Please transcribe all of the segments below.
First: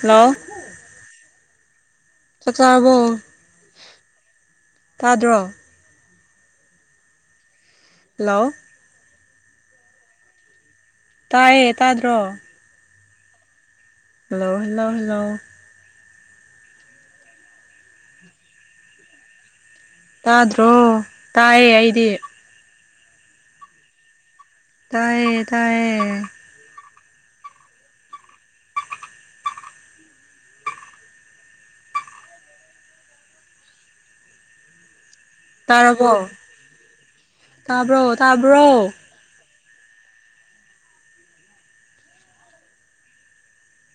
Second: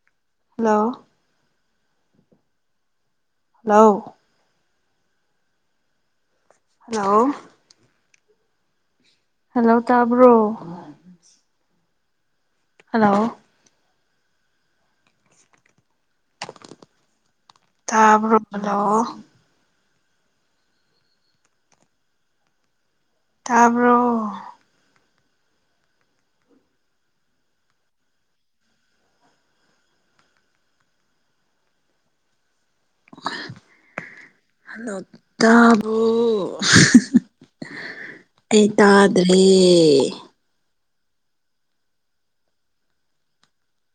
Hello hello ꯆꯥꯛ ꯆꯥꯔꯕꯣ hello ꯇꯥꯗ꯭ꯔꯣ ꯍꯜꯂꯣ ꯍꯜꯂꯣ ꯍꯜꯂꯣ ꯇꯥꯕ꯭ꯔꯣ ꯇꯥꯏꯌꯦ ꯇꯥꯗ꯭ꯔꯣ ꯍꯜꯂꯣ ꯍꯜꯂꯣ ꯍꯜꯂꯣ ꯍꯜꯂꯣ ꯇꯥꯕ꯭ꯔꯣ ꯍꯜꯂꯣ ꯇꯥꯗ꯭ꯔꯣ ꯇꯥꯏꯌꯦ ꯑꯩꯗꯤ ꯇꯥꯕ꯭ꯔꯣ ꯇꯥꯢꯌꯦ ꯇꯥꯢꯌꯦ ꯍꯜꯂꯣ ꯇꯥꯕꯣ ꯇꯥꯔꯕꯣ ꯇꯥꯕ꯭ꯔꯣ ꯑꯩ ꯇꯥꯕ꯭ꯔꯣ ꯇꯥꯗ꯭ꯔꯦ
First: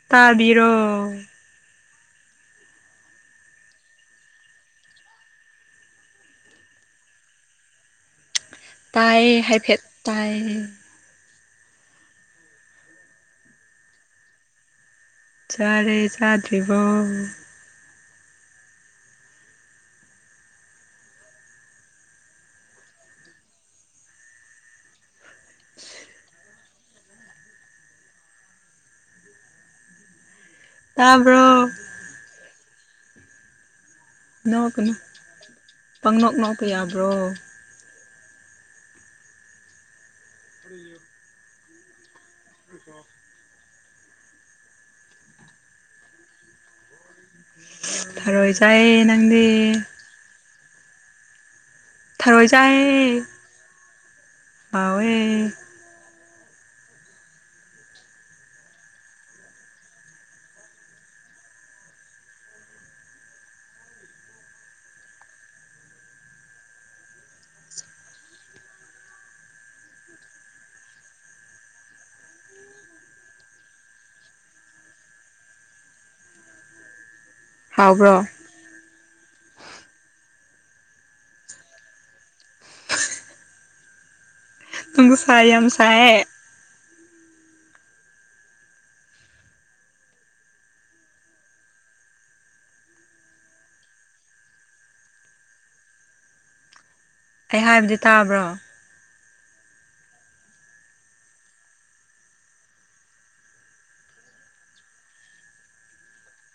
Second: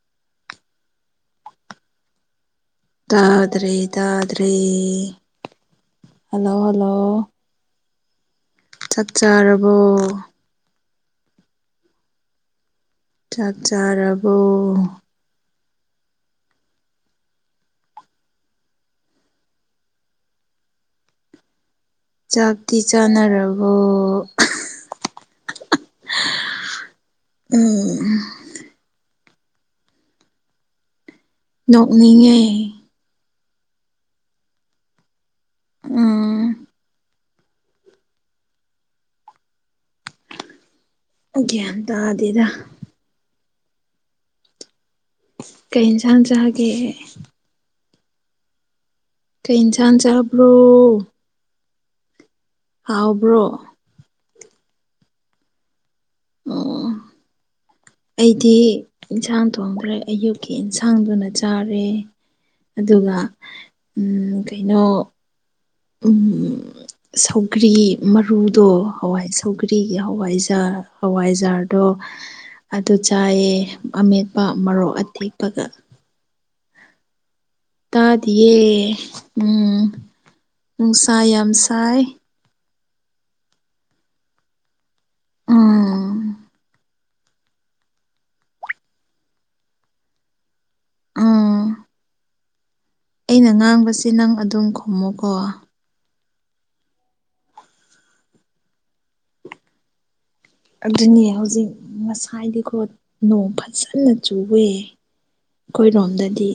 ꯇꯥꯕꯤꯔꯣ ꯇꯥꯗ꯭ꯔꯦ ꯇꯥꯗ꯭ꯔꯦ ꯍꯜꯂꯣ ꯍꯜꯂꯣ ꯆꯥꯛ ꯇꯥꯏ ꯆꯥꯔꯕꯣ ꯍꯥꯏꯐꯦꯠ ꯇꯥꯏ ꯆꯥꯛ ꯆꯥꯔꯕꯣ ꯆꯥꯔꯦ ꯆꯥꯗ꯭ꯔꯤꯕꯣ ꯆꯥꯛꯇꯤ ꯆꯥꯅꯔꯕꯣ ꯎꯝ ꯇꯥꯕ꯭ꯔꯣ ꯎꯅꯤꯡꯉꯦ ꯅꯣꯛꯒꯅꯨ ꯄꯪꯅꯣꯛ ꯎꯝ ꯅꯣꯛꯄ ꯌꯥꯕ꯭ꯔꯣ ꯑꯝ ꯒ꯭ꯌꯥꯟ ꯇꯥꯗꯦꯗ ꯎ [inaudible] ꯀꯩ ꯌꯦꯟꯁꯥꯡ ꯆꯥꯒꯦ ꯊꯔꯣꯏ ꯆꯥꯏꯌꯦ ꯅꯪꯗꯤ ꯀꯩ [unintelligible] ꯊꯥꯔꯣꯏ ꯆꯥꯏ ꯍꯥꯎꯕ꯭ꯔꯣ ꯍꯥꯎꯋꯦ ꯑꯝ ꯑꯩꯗꯤ ꯏꯟꯁꯥꯡ ꯊꯣꯡꯗ꯭ꯔꯦ ꯑꯌꯨꯛꯀꯤ ꯏꯟꯁꯥꯡꯗꯨꯅ ꯆꯥꯔꯦ ꯑꯝ ꯑꯗꯨꯒ ꯀꯩꯅꯣ ꯎꯝ ꯁꯧꯒ꯭ꯔꯤ ꯃꯔꯨꯗꯣ ꯍꯋꯥꯏ ꯁꯧꯒ꯭ꯔꯤꯒꯤ ꯍꯋꯥꯏꯖꯥꯔ ꯍꯋꯥꯏꯖꯥꯔꯗꯣ ꯑꯗꯨ ꯆꯥꯏꯑꯦ ꯑꯃꯦꯠꯄ ꯃꯣꯛ ꯑꯇꯦꯛꯄꯒ ꯍꯥꯎꯕ꯭ꯔꯣ ꯇꯥꯗꯤꯌꯦ ꯎꯝ ꯅꯨꯡꯁꯥ ꯌꯥꯝ ꯁꯥꯏ ꯅꯨꯡꯁꯥ ꯌꯥꯝ ꯁꯥꯏꯌꯦ ꯎꯝ ꯎꯝ ꯑꯩꯅ ꯉꯥꯡꯕꯁꯤ ꯅꯪ ꯑꯗꯨꯝ ꯈꯨꯝꯃꯣꯀꯣ ꯑꯩ ꯍꯥꯏꯕꯗꯤ ꯇꯥꯕ꯭ꯔꯣ ꯑꯗꯨꯅꯦ ꯍꯧꯖꯤꯛ ꯉꯁꯥꯏꯗꯤꯀꯣ ꯅꯣꯡ ꯐꯖꯅ ꯆꯨꯋꯦ ꯑꯩꯈꯣꯏꯔꯣꯝꯗꯗꯤ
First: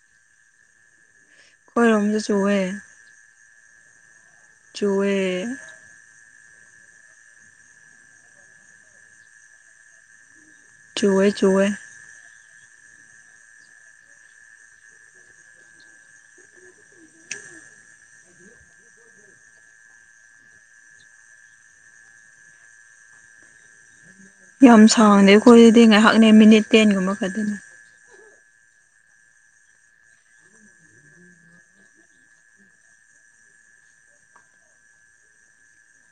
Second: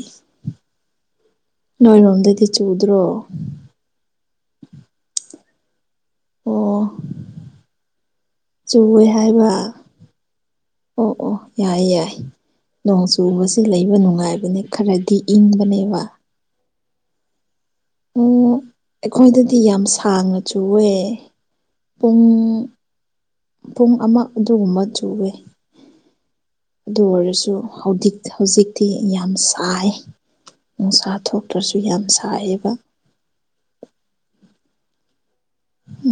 ꯑꯩꯈꯣꯏꯔꯣꯝꯗ ꯅꯣꯏꯔꯣꯝꯗꯗꯤ ꯆꯨꯋꯦ ꯆꯨꯗ꯭ꯔꯣ ꯆꯨꯋꯦ ꯑꯣ ꯆꯨꯋꯦ ꯍꯥꯏꯕ ꯑꯣ ꯆꯨꯋꯦ ꯑꯣ ꯆꯨꯋꯦ ꯌꯥꯏ ꯌꯥꯏ ꯅꯣꯡ ꯆꯨꯕꯕꯁꯤꯦ ꯂꯩꯕ ꯅꯨꯡꯉꯥꯏꯕꯅꯦ ꯈꯔꯗꯤ ꯏꯪꯕꯅꯦꯕ ꯑꯣ ꯑꯩꯈꯣꯏꯗꯗꯤ ꯌꯥꯝ ꯁꯥꯡꯅꯁꯨ ꯑꯣꯏ ꯄꯨꯡ ꯊꯨꯡ ꯑꯃ ꯌꯥꯝ ꯑꯗꯨꯒꯨꯝꯕ ꯁꯥꯡꯗꯦ ꯆꯨꯋꯦ ꯑꯩꯈꯣꯏꯔꯗꯤ ꯉꯥꯏꯍꯥꯛꯅꯦ ꯃꯤꯅꯤꯠ ꯇꯦꯟꯒꯨꯝꯕ ꯈꯛꯇꯅꯦ ꯍꯧꯖꯤ ꯍꯧꯖꯤꯛꯇꯤ ꯌꯥꯝ ꯁꯥꯏ ꯅꯨꯡꯁꯥ ꯊꯣꯛꯇ꯭ꯔꯁꯨ ꯌꯥꯝ ꯁꯥꯏꯌꯦꯕ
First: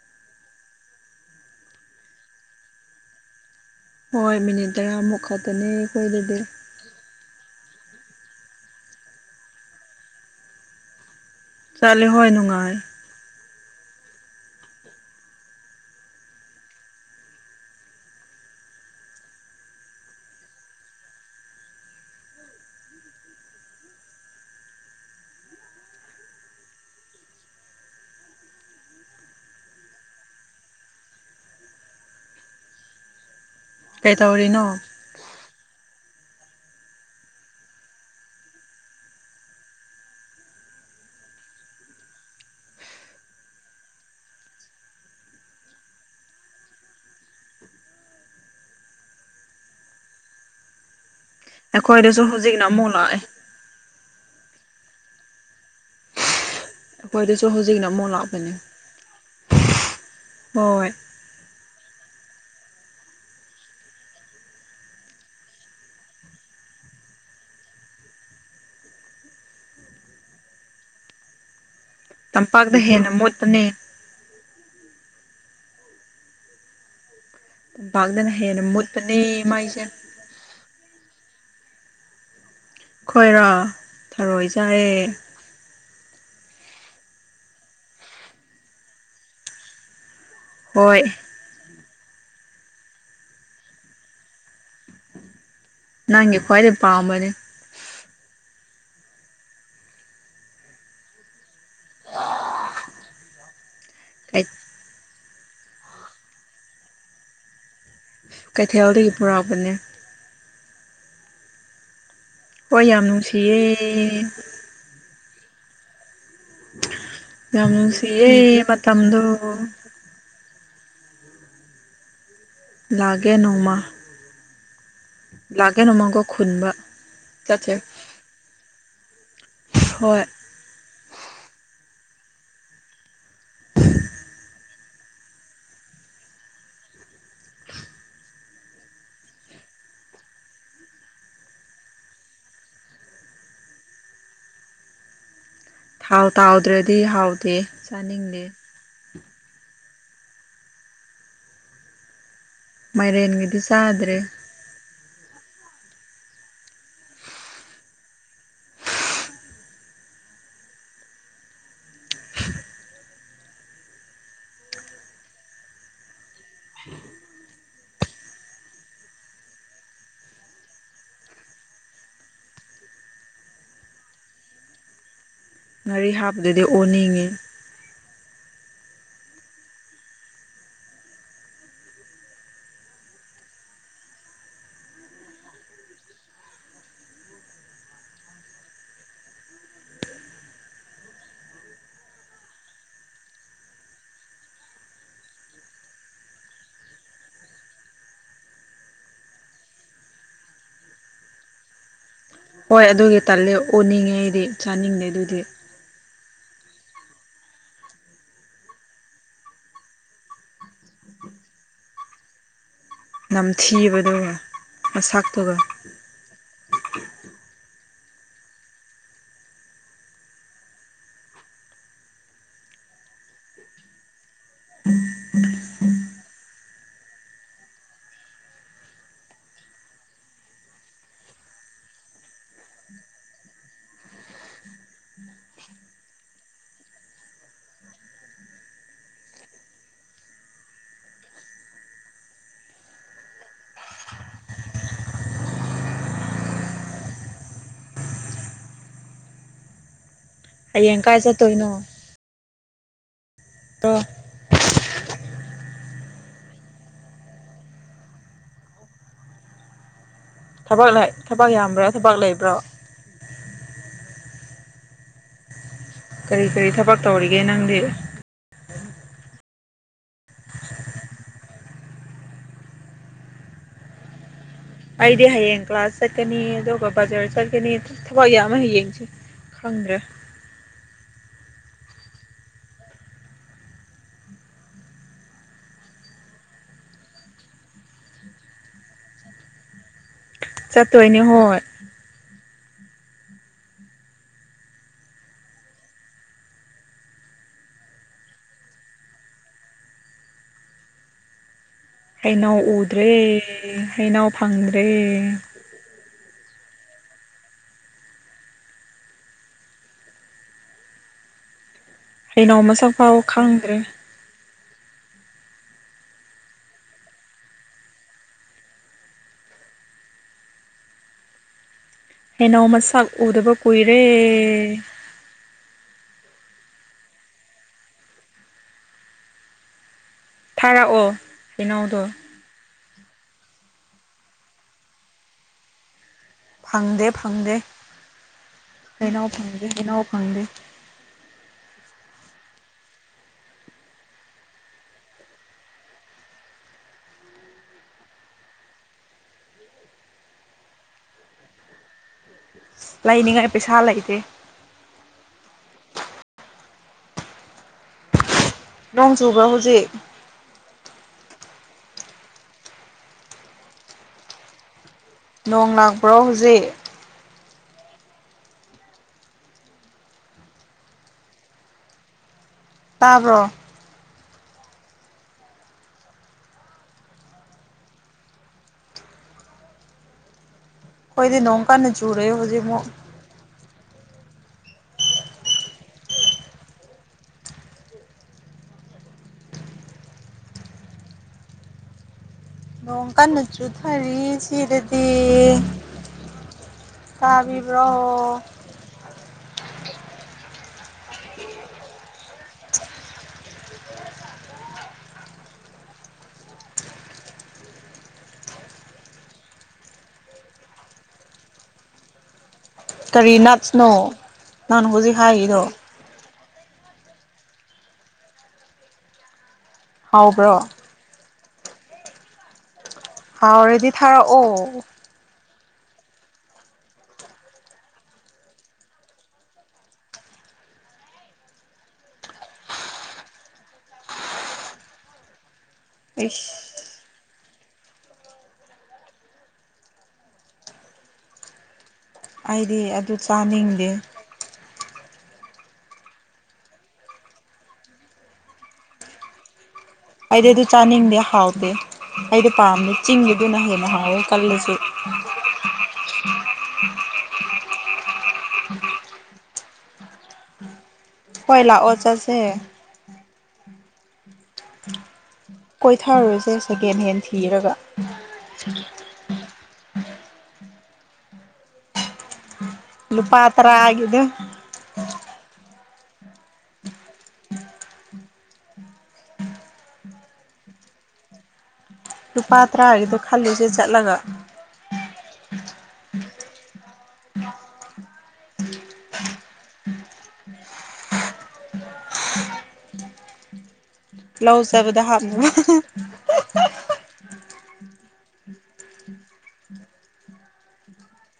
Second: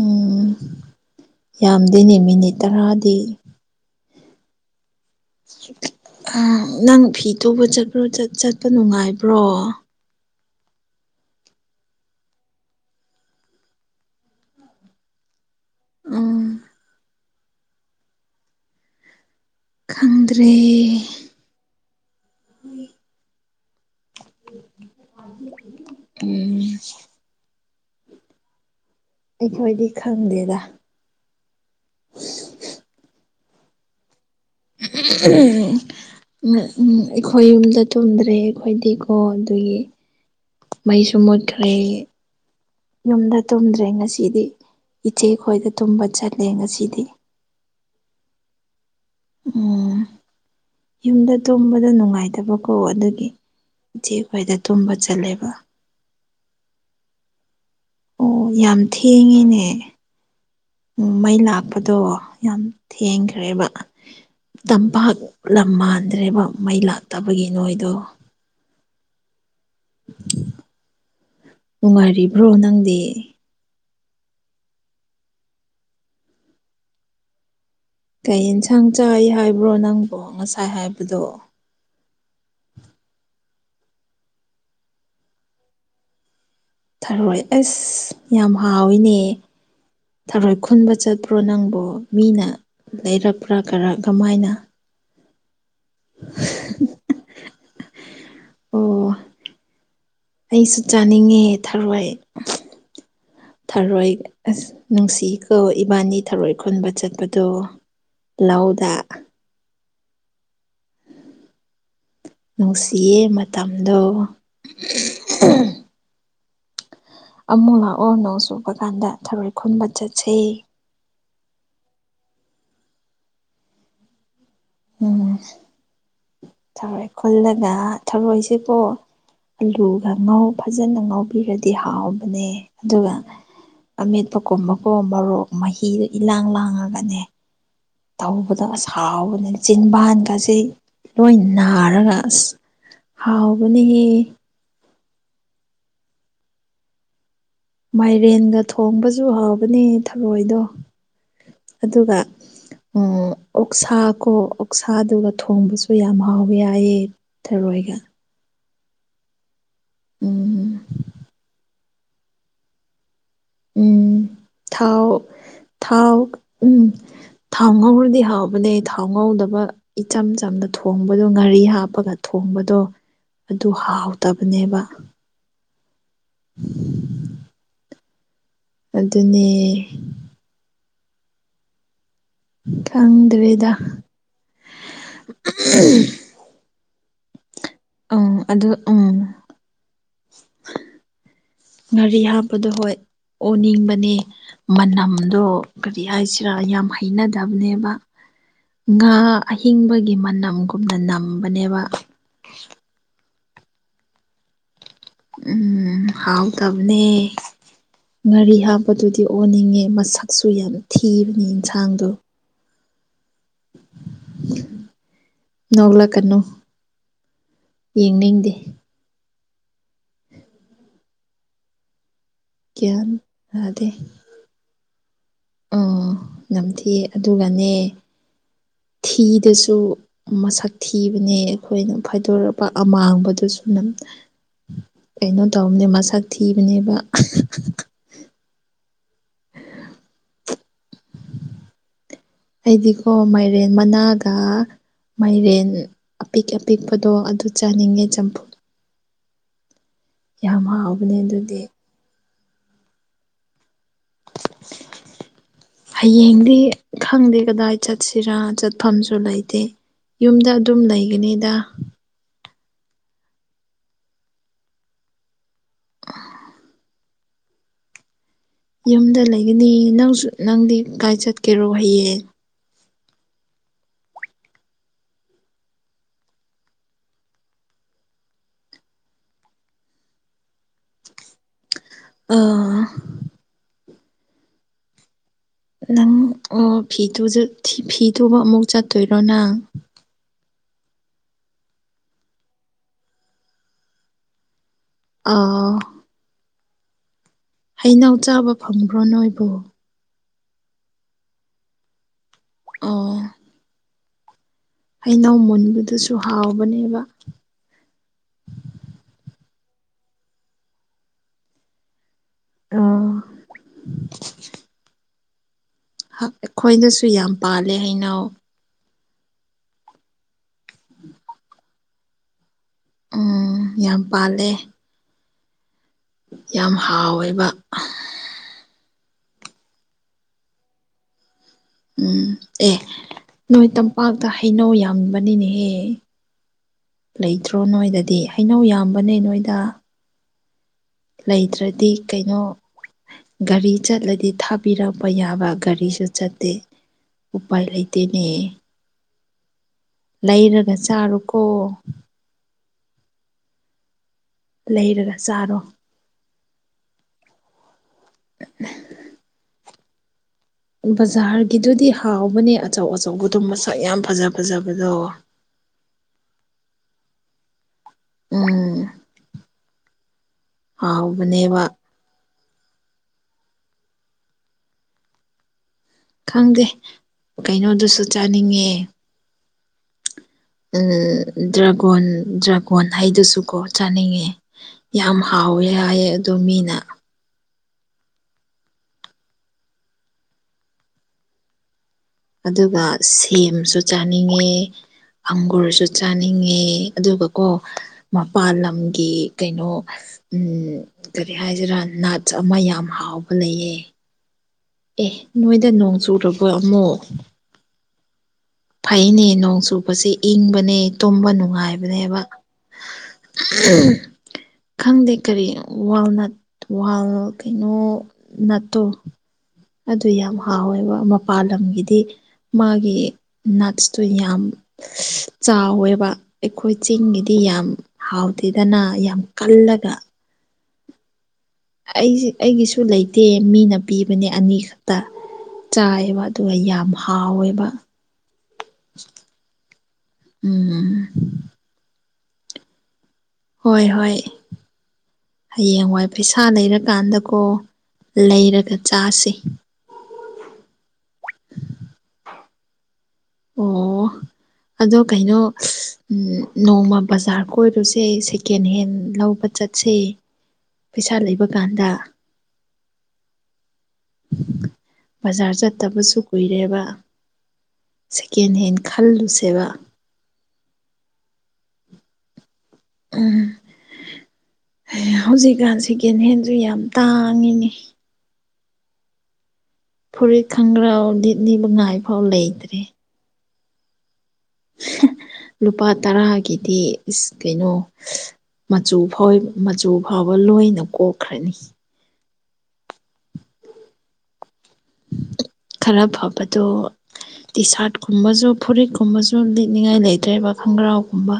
ꯎꯝ ꯌꯥꯝꯗꯦꯅꯦ ꯃꯤꯅꯤꯠ ꯇꯔꯥꯗꯤ ꯍꯣꯏ ꯃꯤꯅꯤꯠ ꯇꯔꯥꯃꯨꯛ ꯈꯛꯇꯅꯦ ꯑꯩꯈꯣꯏꯗꯗꯤ ꯎ ꯅꯪ ꯐꯤ ꯇꯨꯕ ꯆꯠꯄ꯭ꯔꯣ ꯆꯠꯄ ꯅꯨꯡꯉꯥꯏꯕ꯭ꯔꯣ ꯆꯠꯂꯦ ꯍꯣꯏ ꯅꯨꯡꯉꯥꯏ ꯎꯝ ꯈꯪꯗ꯭ꯔꯦ ꯎꯝ ꯑꯩꯈꯣꯏꯗꯤ ꯈꯪꯗꯦꯗ ꯀꯩ ꯇꯧꯔꯤꯅꯣ ꯑꯣ ꯎ ꯑꯩꯈꯣꯏ ꯌꯨꯝꯗ ꯇꯨꯝꯗ꯭ꯔꯦ ꯑꯩꯈꯣꯏꯗꯤꯀꯣ ꯑꯗꯨꯒꯤ ꯃꯩꯁꯨ ꯃꯨꯠꯈ꯭ꯔꯦ ꯌꯨꯝꯗ ꯇꯨꯝꯗ꯭ꯔꯦ ꯉꯁꯤꯗꯤ ꯏꯆꯦ ꯈꯣꯏꯗ ꯇꯨꯝꯕ ꯆꯠꯂꯦ ꯉꯁꯤꯗꯤ ꯎꯝ ꯌꯨꯝꯗ ꯇꯨꯝꯕꯗ ꯑꯩꯈꯣꯏꯗꯁꯨ ꯍꯧꯖꯤꯛꯅ ꯅꯨꯡꯉꯥꯏꯇꯕꯀꯣ ꯑꯃꯨꯛ ꯂꯥꯛꯑꯦ ꯑꯗꯨꯒꯤ ꯏꯆꯦ ꯈ꯭ꯣꯏꯗ ꯇꯨꯝꯕ ꯆꯠꯂꯦꯕ ꯑꯩꯈꯣꯏꯗꯁꯨ ꯍꯧꯖꯤꯛꯅ ꯃ ꯑꯣ ꯌꯥꯝ ꯊꯦꯡꯉꯤꯅꯦ ꯍꯣꯏ ꯎꯝ ꯃꯩ ꯂꯥꯛꯄꯗꯣ ꯌꯥꯝ ꯊꯦꯡꯈ꯭ꯔꯦꯕ ꯇꯝꯄꯥꯛ ꯂꯝ ꯃꯥꯟꯗ꯭ꯔꯦꯕ ꯃꯩ ꯂꯥꯛꯇꯕꯒꯤ ꯅꯣꯏꯗꯣ ꯅꯨꯡꯉꯥꯏꯔꯤꯕ꯭ꯔꯣ ꯇꯝꯄꯥꯛꯇ ꯅꯪꯗꯤ ꯍꯦꯟꯅ ꯃꯣꯠꯄꯅꯦ ꯇꯝꯄꯥꯛꯇꯅ ꯀꯩ ꯍꯦꯟꯅ ꯌꯦꯟꯁꯥꯡ ꯃꯨꯠꯄꯅꯦ ꯆꯥꯏ ꯍꯥꯏꯕ꯭ꯔꯣ ꯃꯩꯁꯦ ꯅꯪꯕꯣ ꯉꯁꯥꯏ ꯍꯥꯏꯕꯗꯣ ꯈꯣꯏꯔꯣ ꯊꯔꯣꯏꯖꯔꯦ ꯊꯔꯣꯏ ꯑꯁ ꯌꯥꯝ ꯍꯥꯎꯋꯏꯅꯦ ꯊꯔꯣꯏ ꯈꯨꯟꯕ ꯍꯣꯏ ꯆꯠꯄ ꯀ꯭ꯔꯣ ꯅꯪꯕꯨ ꯃꯤꯅ ꯂꯩꯔꯛꯄ꯭ꯔꯥ ꯈꯔꯥ ꯀꯃꯥꯏꯅ ꯅꯪꯪꯦ ꯀꯋꯥꯔ ꯄꯝꯕꯅꯤ ꯑꯣ ꯑꯩꯁꯨ ꯆꯥꯅꯤꯡꯉꯦ ꯊꯔꯣꯏ ꯊꯔꯣꯏ ꯑ ꯅꯨꯡꯁꯤ ꯑ ꯏꯕꯥꯅꯤ ꯊꯧꯔꯣꯏ ꯈꯨꯟꯕ ꯆꯠꯄꯗꯣ ꯂꯧꯗ ꯀꯩꯊꯦꯜꯗꯒꯤ ꯄꯨꯔꯛꯕꯅꯦ ꯍꯣꯏ ꯌꯥꯝ ꯅꯨꯡꯁꯤꯌꯦ ꯃꯇꯝꯗꯣ ꯅꯨꯡꯁꯤꯌꯦ ꯌꯥꯝ ꯑꯃꯨꯛ ꯂꯥꯛꯑꯣ ꯅꯨꯡꯁꯤꯌꯦ ꯅꯣꯡ ꯆꯨꯕ ꯀꯥꯟꯗ ꯊꯔꯣꯏ ꯃꯇꯝꯗꫭ ꯈꯨꯟꯕ ꯆꯠꯁꯦ ꯂꯥꯒꯦ ꯅꫭꯡꯃꯥ ꯎꯝ ꯂꯥꯒꯦ ꯅꫭꯡꯃꯥꯒꫭ ꯊꯔꯣꯏ ꯈꯨꯜꯂꯒ ꯊꯔꯣꯏꯁꯦꯀꫭ ꯑꯂꯨꯒ ꯍꯣꯏ ꯉꯧ ꯐꯖꯅ ꯉꯧꯕꯤꯔꯗꯤ ꯍꯥꯎꯕꯅꯦ ꯑꯗꯨꯒ ꯑꯃꯦꯠꯄ ꯀꯨꯝꯕ ꯀꯣ ꯃꯣꯔꯣꯛ ꯃꯍꯤꯗꯣ ꯏꯂꯥꯡ ꯂꯥꯡꯉꯒꯅꯦ꯫ ꯇꯧꯕꯗꫭ ꯑꯁ ꯍꯥꯎꯕꯅꯦ ꯆꯤꯟꯕꯥꯟꯒꯁꯤ ꯂꯣꯏ ꯅꯥꯔꯒ ꯑꯁ ꯍꯥꯎꯕꯅꯦꯍꯦ ꯫ ꯊꯥꯎ ꯇꯧꯗ꯭ꯔꯗꯤ ꯍꯥꯎꯗꯦ꯫ ꯃꯥꯏꯔꯦꯟꯒ ꯊꯣꯡꯕꯁꯨ ꯍꯥꯎꯕꯅꯦ ꯊꯔꯣꯏꯗꯣ ꯑꯗꯨꯒ ꯎꯝ ꯃꯥꯏꯔꯦꯟꯒꯤꯗꯤ ꯑꫭꯛꯁꯥ ꯆꯥꯗ꯭ꯔꯦ ꯀꯣ ꯑꫭꯛ ꯁꯥꯗꯨꯒ ꯊꯣꯡꯕꯁꯨ ꯌꯥꯝ ꯍꯥꯎꯕ ꯌꯥꯏꯌꯦ ꯊꯔꯣꯏꯒ ꯎꯝ ꯎꯝ ꯊꯥꯎ ꯊꯥꯎ ꯎꯝ ꯊꯥꯎ ꯉꯧꯔꯗꯤ ꯍꯥꯎꯕꯅꯦ ꯊꯥꯎ ꯉꯧꯗꯕ ꯏꯆꯝ ꯆꯝꯅ ꯊꯣꯡꯕꯗꯣ ꯉꯥꯔꯤ ꯍꯥꯞꯄꯒ ꯊꯣꯡꯕꯗꯣ ꯑꯗꯨ ꯍꯥꯎꯇꯕꯅꯦꯕ ꯉꯥꯔꯤ ꯍꯥꯞꯗꯨꯗꯤ ꯑꯣꯅꯤꯡꯉꯦ꯫ ꯑꯗꯨꯅꯦ ꯈꯪꯗ꯭ꯔꯦꯗꯥ ꯑꯪ ꯑꯗꯨ ꯎꯝ ꯉꯔꯤ ꯍꯥꯞꯄꯗꯣ ꯍꯣꯏ ꯑꯣꯅꯤꯡꯕꯅꯦ꯫ ꯃꯅꯝꯗꯣ ꯀꯔꯤ ꯍꯥꯏꯁꯤꯔꯥ ꯌꯥꯝ ꯍꯩꯅꯗꯕꯅꯦꯕ ꯉꯥ ꯑꯍꯤꯡꯕꯒꯤ ꯃꯅꯝꯒꯨꯝꯅ ꯅꯝꯕꯅꯦꯕ ꯍꯣꯏ ꯑꯗꯨꯒꯤ ꯇꯥꯜꯂꯦ ꯑꯣꯅꯤꯡꯉꯦ ꯑꯩꯗꯤ ꯆꯥꯅꯤꯡꯗꯦ ꯑꯗꯨꯗꯤ ꯎꯝ ꯍꯥꯎꯇꯕꯅꯦ꯫ ꯉꯥꯔꯤ ꯍꯥꯞꯄꯗꯨꯗꯤ ꯑꯣꯟꯅꯤꯡꯉꯦ ꯃꯁꯛꯁꯨ ꯌꯥꯝ ꯊꯤꯕꯅꯤ ꯏꯟꯁꯥꯡꯗꯣ ꯅꯝꯊꯤꯕꯗꯨꯒ ꯃꯁꯥꯛꯇꯨꯒ ꯅꫭꯛꯂꯥꯛꯀꯅꯣ ꯌꯦꯡꯅꯤꯡꯗꯦ ꯒꯤꯌꯥꯟ ꯇꯥꯗꯦ꯫ ꯑ ꯅꯝꯊꯤꯌꯦ ꯑꯗꯨꯒꯅꯦ ꯊꯤꯗꯁꯨ ꯃꯁꯛ ꯊꯤꯕꯅꯦ ꯑꯩꯈꯣꯏꯅ ꯐꯥꯏꯗꯣꯔꯛꯄ ꯑꯃꯥꯡꯕꯗꯨꯁꯨ ꯅꯝ ꯀꯩꯅꯣ ꯇꯧꯕꯅꯦ ꯃꯁꯛ ꯊꯤꯕꯅꯦꯕ꯫ [inaudible] ꯑꯩꯗꯤꯀꯣ ꯃꯥꯏꯔꯦꯟ ꯃꯅꯥꯒ ꯃꯥꯏꯔꯦꯟ ꯑꯄꯤꯛ- ꯑꯄꯤꯛꯄꯗꯣ ꯑꯗꯨ ꯆꯥꯅꯤꯡꯉꯦ ꯆꯝꯐꯨ ꯌꯥꯝ ꯍꯌꯦꯡ ꯍꯥꯎꯕꯅꯦ ꯀꯥꯏ ꯑꯗꯨꯗꯤ ꯆꯠꯇꯣꯏꯅꯣ ꯇꯣ ꯍꯌꯦꯡꯗꯤ ꯈꯪꯗꯦ ꯀꯗꯥꯏ ꯆꯠꯁꯤꯔꯥ ꯆꯠꯐꯝꯁꯨ ꯂꯩꯇꯦ꯫ ꯌꯨꯝꯗ ꯑꯗꯨꯝ ꯊꯕꯛ ꯊꯕꯛ ꯂꯩꯒꯅꯤꯗ꯫ ꯌꯥꯝꯕ꯭ꯔꯥ ꯊꯕꯛ ꯂꯩꯕ꯭ꯔꯣ꯫ ꯀꯔꯤ ꯀꯔꯤ ꯊꯕꯛ ꯇꯧꯔꯤꯒꯦ ꯅꯪꯗꯤ ꯌꯨꯝꯗ ꯂꯩꯒꯅꯤ ꯅꯪꯁꯨ ꯅꯪꯗꯤ ꯀꯥꯏ ꯆꯠꯀꯦꯔꯣ ꯍꯌꯦꯡ ꯑꯩꯗꯤ ꯍꯌꯦꯡ ꯀ꯭ꯂꯥꯁ ꯆꯠꯀꯅꯤ ꯑꯗꯨꯒ ꯕꯖꯥꯔ ꯆꯠꯀꯅꯤ ꯊꯕꯛ ꯌꯥꯝꯃꯦ ꯍꯌꯦꯡꯁꯦ ꯈꯪꯗ꯭ꯔꯦ ꯑꯥ ꯅꯪ ꯑꯣ ꯐꯤ ꯇꯨꯖ ꯐꯤ ꯐꯤꯇꯨꯕ ꯑꯃꯨꯛ ꯆꯠꯇꯣꯏꯔꯣ ꯅꯪ ꯆꯠꯇꯣꯏꯅꯦ ꯍꯣꯏ ꯑꯥ ꯍꯩꯅꯧ ꯆꯥꯕ ꯐꯪꯕ꯭ꯔꯣ ꯅꯣꯏꯕꯣ ꯍꯩꯅꯧ ꯎꯗ꯭ꯔꯦ ꯑꯣ ꯍꯩꯩꯅꯧ ꯐꯪꯗ꯭ꯔꯦ ꯍꯩꯅꯧ ꯃꯨꯟꯕꯗꯨꯁꯨ ꯍꯥꯎꯕꯅꯦꯕ ꯍꯩꯅꯧ ꯃꯁꯛ ꯑꯣ ꯐꯥꯎꯕ ꯈꯪꯗ꯭ꯔꯦ ꯑꯩꯈꯣꯏꯗꯁꯨ ꯌꯥꯝ ꯄꯥꯜꯂꯦ ꯍꯩꯅꯧ ꯍꯧꯅꯧ ꯃꯁꯥꯛ ꯎꯗꯕ ꯎꯝ ꯀꯨꯏꯔꯦ ꯌꯥꯝ ꯄꯥꯜꯂꯦ ꯌꯥꯝ ꯍꯥꯎꯋꯦꯕ ꯊꯥꯔꯛꯑꯣ ꯍꯩꯅꯧꯗꯣ ꯎꯝ ꯑꯦ ꯅꯣꯏ ꯇꯝꯄꯥꯛꯇ ꯍꯩꯅꯧ ꯌꯥꯝꯕꯅꯤꯅꯦꯍꯦ ꯐꯪꯗꯦ ꯐꯪꯗꯦ ꯂꯩꯇ꯭ꯔꯣ ꯅꯣꯏꯗꯗꯤ ꯍꯩꯅꯧ ꯌꯥꯝꯕꯅꯦ ꯅꯣꯏꯗ ꯅꯧ ꯐꯪꯗꯦ ꯂꯩꯇ꯭ꯔꯗꯤ ꯀꯩꯅꯣ ꯒꯥꯔꯤ ꯆꯠꯂꯗꯤ ꯊꯥꯕꯤꯔꯛꯄ ꯌꯥꯕ ꯒꯥꯔꯤꯁꯨ ꯆꯠꯇꯦ ꯎꯄꯥꯏ ꯂꯩꯇꯦꯅꯦ ꯂꯩꯔꯒ ꯆꯥꯔꯣꯀꯣ ꯂꯩꯅꯤꯡꯉꯥꯏ ꯄꯩꯁꯥ ꯂꯩꯇꯦ ꯂꯩꯔꯒ ꯆꯥꯔꯣ [unintelligible] ꯅꯣꯡꯆꯨꯕ꯭ꯔ ꯍꯧꯖꯤꯛ ꯕꯖꯥꯔꯒꯤꯗꯨꯗꯤ ꯍꯥꯎꯕꯅꯦ ꯑꯆꯧ ꯑꯆꯧꯕꯗꯨ ꯃꯁꯛ ꯌꯥꯝ ꯐꯖ ꯐꯖꯕꯗꯣ ꯅꯣꯡ ꯂꯥꯛꯄ꯭ꯔꯣ ꯍꯧꯖꯤꯛ ꯎꯝ ꯍꯥꯎꯕꯅꯦꯕ ꯇꯥꯕ꯭ꯔꯣ ꯈꯪꯗꯦ ꯀꯩꯅꯣꯗꯨꯁꯨ ꯆꯥꯅꯤꯡꯉꯦ ꯎꯝ ꯑꯩꯈꯣꯏꯗꯤ ꯅꯣꯡ ꯀꯟꯅ ꯗ꯭ꯔꯥꯒꯣꯟ ꯆꯨꯔꯦ ꯍꯧꯖꯤꯛꯃꯨꯛ ꯗ꯭ꯔꯥꯒꯣꯟ ꯍꯩꯗꯨꯁꯨꯀꯣ ꯆꯥꯅꯤꯡꯉꯦ ꯌꯥꯝ ꯍꯥꯎꯋꯦ ꯍꯥꯏꯌꯦ ꯑꯗꯨ ꯃꯤꯅ ꯑꯗꯨꯒ ꯅꯣꯡ ꯀꯟꯅ ꯁꯦꯝꯁꯨ ꯆꯨꯊꯔꯤ ꯆꯥꯅꯤꯡꯉꯦ ꯁꯤꯗꯗꯤ ꯑꯪꯒꯨꯔꯁꯨ ꯆꯥꯅꯤꯡꯉꯦ ꯑꯗꯨꯒꯀꯣ ꯇꯥꯕꯤꯕ꯭ꯔꯣ ꯃꯄꯥꯥꯟ ꯂꯝꯒꯤ ꯀꯩꯅꯣ ꯎꯝ ꯀꯔꯤ ꯍꯥꯏꯁꯤꯔ ꯅꯥꯠꯁ ꯑꯃ ꯌꯥꯝ ꯍꯥꯎꯕ ꯂꯩꯌꯦ ꯑꯦ ꯅꯣꯏꯗ ꯅꯣꯡ ꯆꯨꯔꯕꯣ ꯑꯃꯨꯛ ꯐꯩꯅꯦ ꯅꯣꯡ ꯆꯨꯄꯁꯦ ꯏꯪꯕꯅꯦ ꯇꯨꯝꯕ ꯅꯨꯡꯉꯥꯏꯕꯅꯦꯕ ꯀꯔꯤ ꯅꯠꯁꯅꯣ ꯅꯪ ꯍꯧꯖꯤꯛ ꯈꯪꯗꯦ ꯀꯔꯤꯅꯣ ꯍꯥꯏꯔꯤꯗꯣ ꯋꯥꯜꯅꯠ ꯋꯥꯜ ꯀꯩꯅꯣ ꯅꯠꯇꯣ ꯑꯗꯨ ꯌꯥꯝ ꯍꯥꯎꯕ꯭ꯔꯣ ꯍꯥꯎꯋꯦꯕ ꯃꯄꯥꯥꯟ ꯂꯝꯒꯤꯗꯤ ꯃꯥꯒꯤ ꯍꯥꯎꯔꯗꯤ ꯅꯠꯇ‌ꯣ ꯌꯥꯝ ꯊꯥꯔꯛꯑꯣ ꯆꯥꯎꯋꯦꯕ ꯑꯩꯈꯣꯏ ꯆꯤꯡꯒꯤꯗꯤ ꯌꯥꯝ ꯍꯥꯎꯇꯦꯗꯅ ꯌꯥꯝ ꯀꯜꯂꯒ ꯑꯩ ꯑꯩꯒꯤꯁꯨ ꯂꯩꯇꯦ ꯃꯤꯅ ꯄꯤꯕꯅꯦ ꯑꯅꯤ ꯈꯛꯇ ꯆꯥꯏꯑꯦꯕ ꯑꯗꯨꯒ ꯌꯥꯝ ꯏꯁ ꯍꯥꯎꯋꯦꯕ ꯎꯝ ꯑꯩꯗꯤ ꯑꯗꯨ ꯍꯣꯏ ꯆꯥꯅꯤꯡꯗꯦ ꯍꯣꯏ ꯍꯌꯦꯡꯋꯥꯏ ꯄꯩꯁꯥ ꯂꯩꯔꯀꯥꯟꯗꯀꯣ ꯂꯩꯔꯒ ꯆꯥꯁ‌ꯦ ꯑꯩꯗꯤ ꯑꯗꯨ ꯆꯥꯅꯤꯡꯗꯦ ꯍꯥꯎꯇ‌ꯦ ꯑꯩꯗꯤ ꯄꯥꯝꯗ‌ꯦ ꯆꯤꯡꯒꯤꯗꯨꯅ ꯍꯦꯟꯅ ꯑꯣ ꯍꯥꯎꯋꯦ ꯀꯜꯂꯁꯨ ꯑꯗꯣ ꯀꯩꯅꯣ ꯎꯝ ꯅꯣꯡꯃ ꯕꯖꯥꯔ ꯀꯣꯏꯔꯨꯁꯦ ꯁꯦꯀꯦꯟꯍꯦꯟ ꯂꯧꯕ ꯆꯠꯁꯦ ꯄꯩꯁꯥ ꯂꯩꯕ ꯍꯣꯏ ꯀꯥꯟꯗ ꯂꯥꯛꯑꯣ ꯆꯠꯁꯦ ꯕꯖꯥꯔ ꯆꯠꯇꯕꯁꯨ ꯀꯨꯏꯔꯦꯕ ꯌꯦꯟ ꯊꯤꯔꯒ ꯁꯦꯀꯦꯟꯍꯦꯟ ꯈꯜꯂꯨꯁꯦꯕ ꯂꯨꯄꯥ ꯎꯝ ꯇꯥꯔꯒꯤꯗꯣ ꯍꯧꯖꯤꯛꯀꯥꯟ ꯁꯤꯀꯦꯟꯍꯦꯟꯁꯨ ꯌꯥꯝ ꯇꯥꯡꯉꯤꯅꯦ ꯐꯨꯔꯤꯠ ꯈꯪꯒ꯭ꯔꯥꯎ ꯂꯤꯠꯂꯤꯕꯥꯉꯥꯏ ꯂꯨꯄꯥ ꯇꯔꯥꯒꯤꯗꯣ ꯈꯜꯂꯨꯁꯦ ꯆꯠꯂꯒ ꯂꯨꯄꯥ ꯇꯔꯒꯤꯗꯤ ꯏꯁ ꯀꯩꯅꯣ ꯃꯆꯨ ꯐꯣꯏ ꯃꯆꯨ ꯐꯥꯎꯕ ꯂꯣꯏꯅ ꯀꯣꯛꯈ꯭ꯔꯅꯤ ꯂꯧ ꯆꯠꯕꯗ ꯍꯥꯞꯅꯕ ꯈꯔ ꯐꯕꯗꯣ ꯇꯤ ꯁꯥꯔꯠꯀꯨꯝꯕꯁꯨ ꯐꯨꯔꯤꯠꯀꯨꯝꯕꯁꯨ ꯂꯤꯠꯅꯤꯡꯉꯥꯏ ꯂꯩꯇ꯭ꯔꯦꯕ ꯈꯣꯡꯒ꯭ꯔꯥꯎꯒꯨꯝꯕ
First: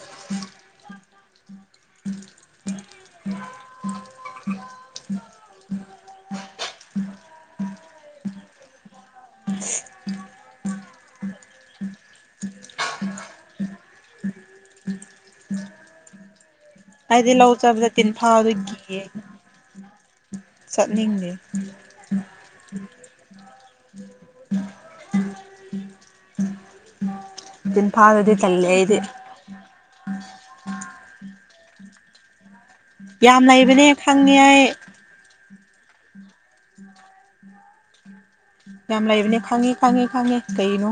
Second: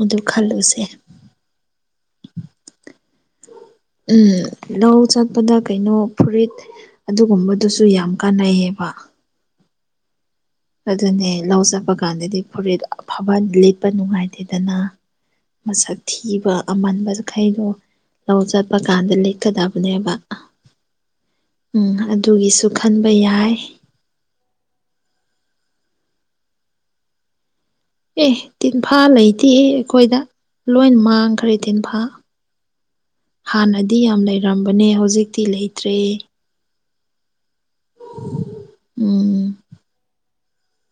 ꯑꯗꯨ ꯈꯜꯂꯨꯁꯦ ꯎꯝ ꯂꯧ ꯆꯠꯄꯗ ꯀꯩꯅꯣ ꯐꯨꯔꯤꯠ ꯑꯗꯨꯒꯨꯝꯕꯗꯨꯁꯨ ꯌꯥꯝ ꯀꯥꯟꯅꯩꯌꯦꯕ ꯑꯗꯨꯅꯦ ꯂꯧ‌ ꯆꯠꯄ ꯀꯥꯟꯗꯗꯤ ꯐꯨꯔꯤꯠ ꯑꯐꯕ ꯂꯤꯠꯄ ꯅꯨꯡꯉꯥꯏꯇꯦꯗꯅ ꯃꯁꯛ ꯊꯤꯕ ꯑꯃꯟꯕ ꯑꯩꯗꯤ ꯂꯧ ꯈꯩꯗꯣ ꯆꯠꯕꯗ ꯂꯧ ꯇꯤꯟꯐꯥꯗꯣ ꯆꯠꯄ ꯀꯥꯟꯗꯂꯤꯠ ꯀꯗꯕꯅꯦꯕꯥ ꯑꯥ ꯆꯠꯅꯤꯡꯗ‌ꯦ ꯎꯝ ꯑꯗꯨꯒꯤꯁꯨ ꯈꯟꯕ ꯌꯥꯏ ꯇꯤꯟꯐꯥꯗꯨꯗꯤ ꯑꯦ ꯇꯜꯂꯦ ꯑꯩꯗꯤ ꯇꯤꯟꯐꯥ ꯂꯩꯇꯦꯍ‌ꯦ ꯑꯩꯈꯣꯏꯗ ꯂꯣꯏ ꯃꯥꯡꯈ꯭ꯔꯦ ꯇꯤꯟꯐꯥ ꯌꯥꯝ ꯂꯩꯕꯅꯦ ꯍꯥꯟꯅꯗꯤ ꯌꯥꯝ ꯈꯪꯉꯦ ꯑꯩ ꯂꯩꯔꯝꯕꯅꯦ ꯍꯧꯖꯤꯛꯇꯤ ꯂꯩꯇ꯭ꯔꯦ ꯌꯥꯝ ꯂꯩꯕꯅꯦ ꯎꯝ ꯈꯪꯉꯤ ꯈꯪꯉꯤ ꯈꯪꯉꯦ ꯀꯩꯅꯣ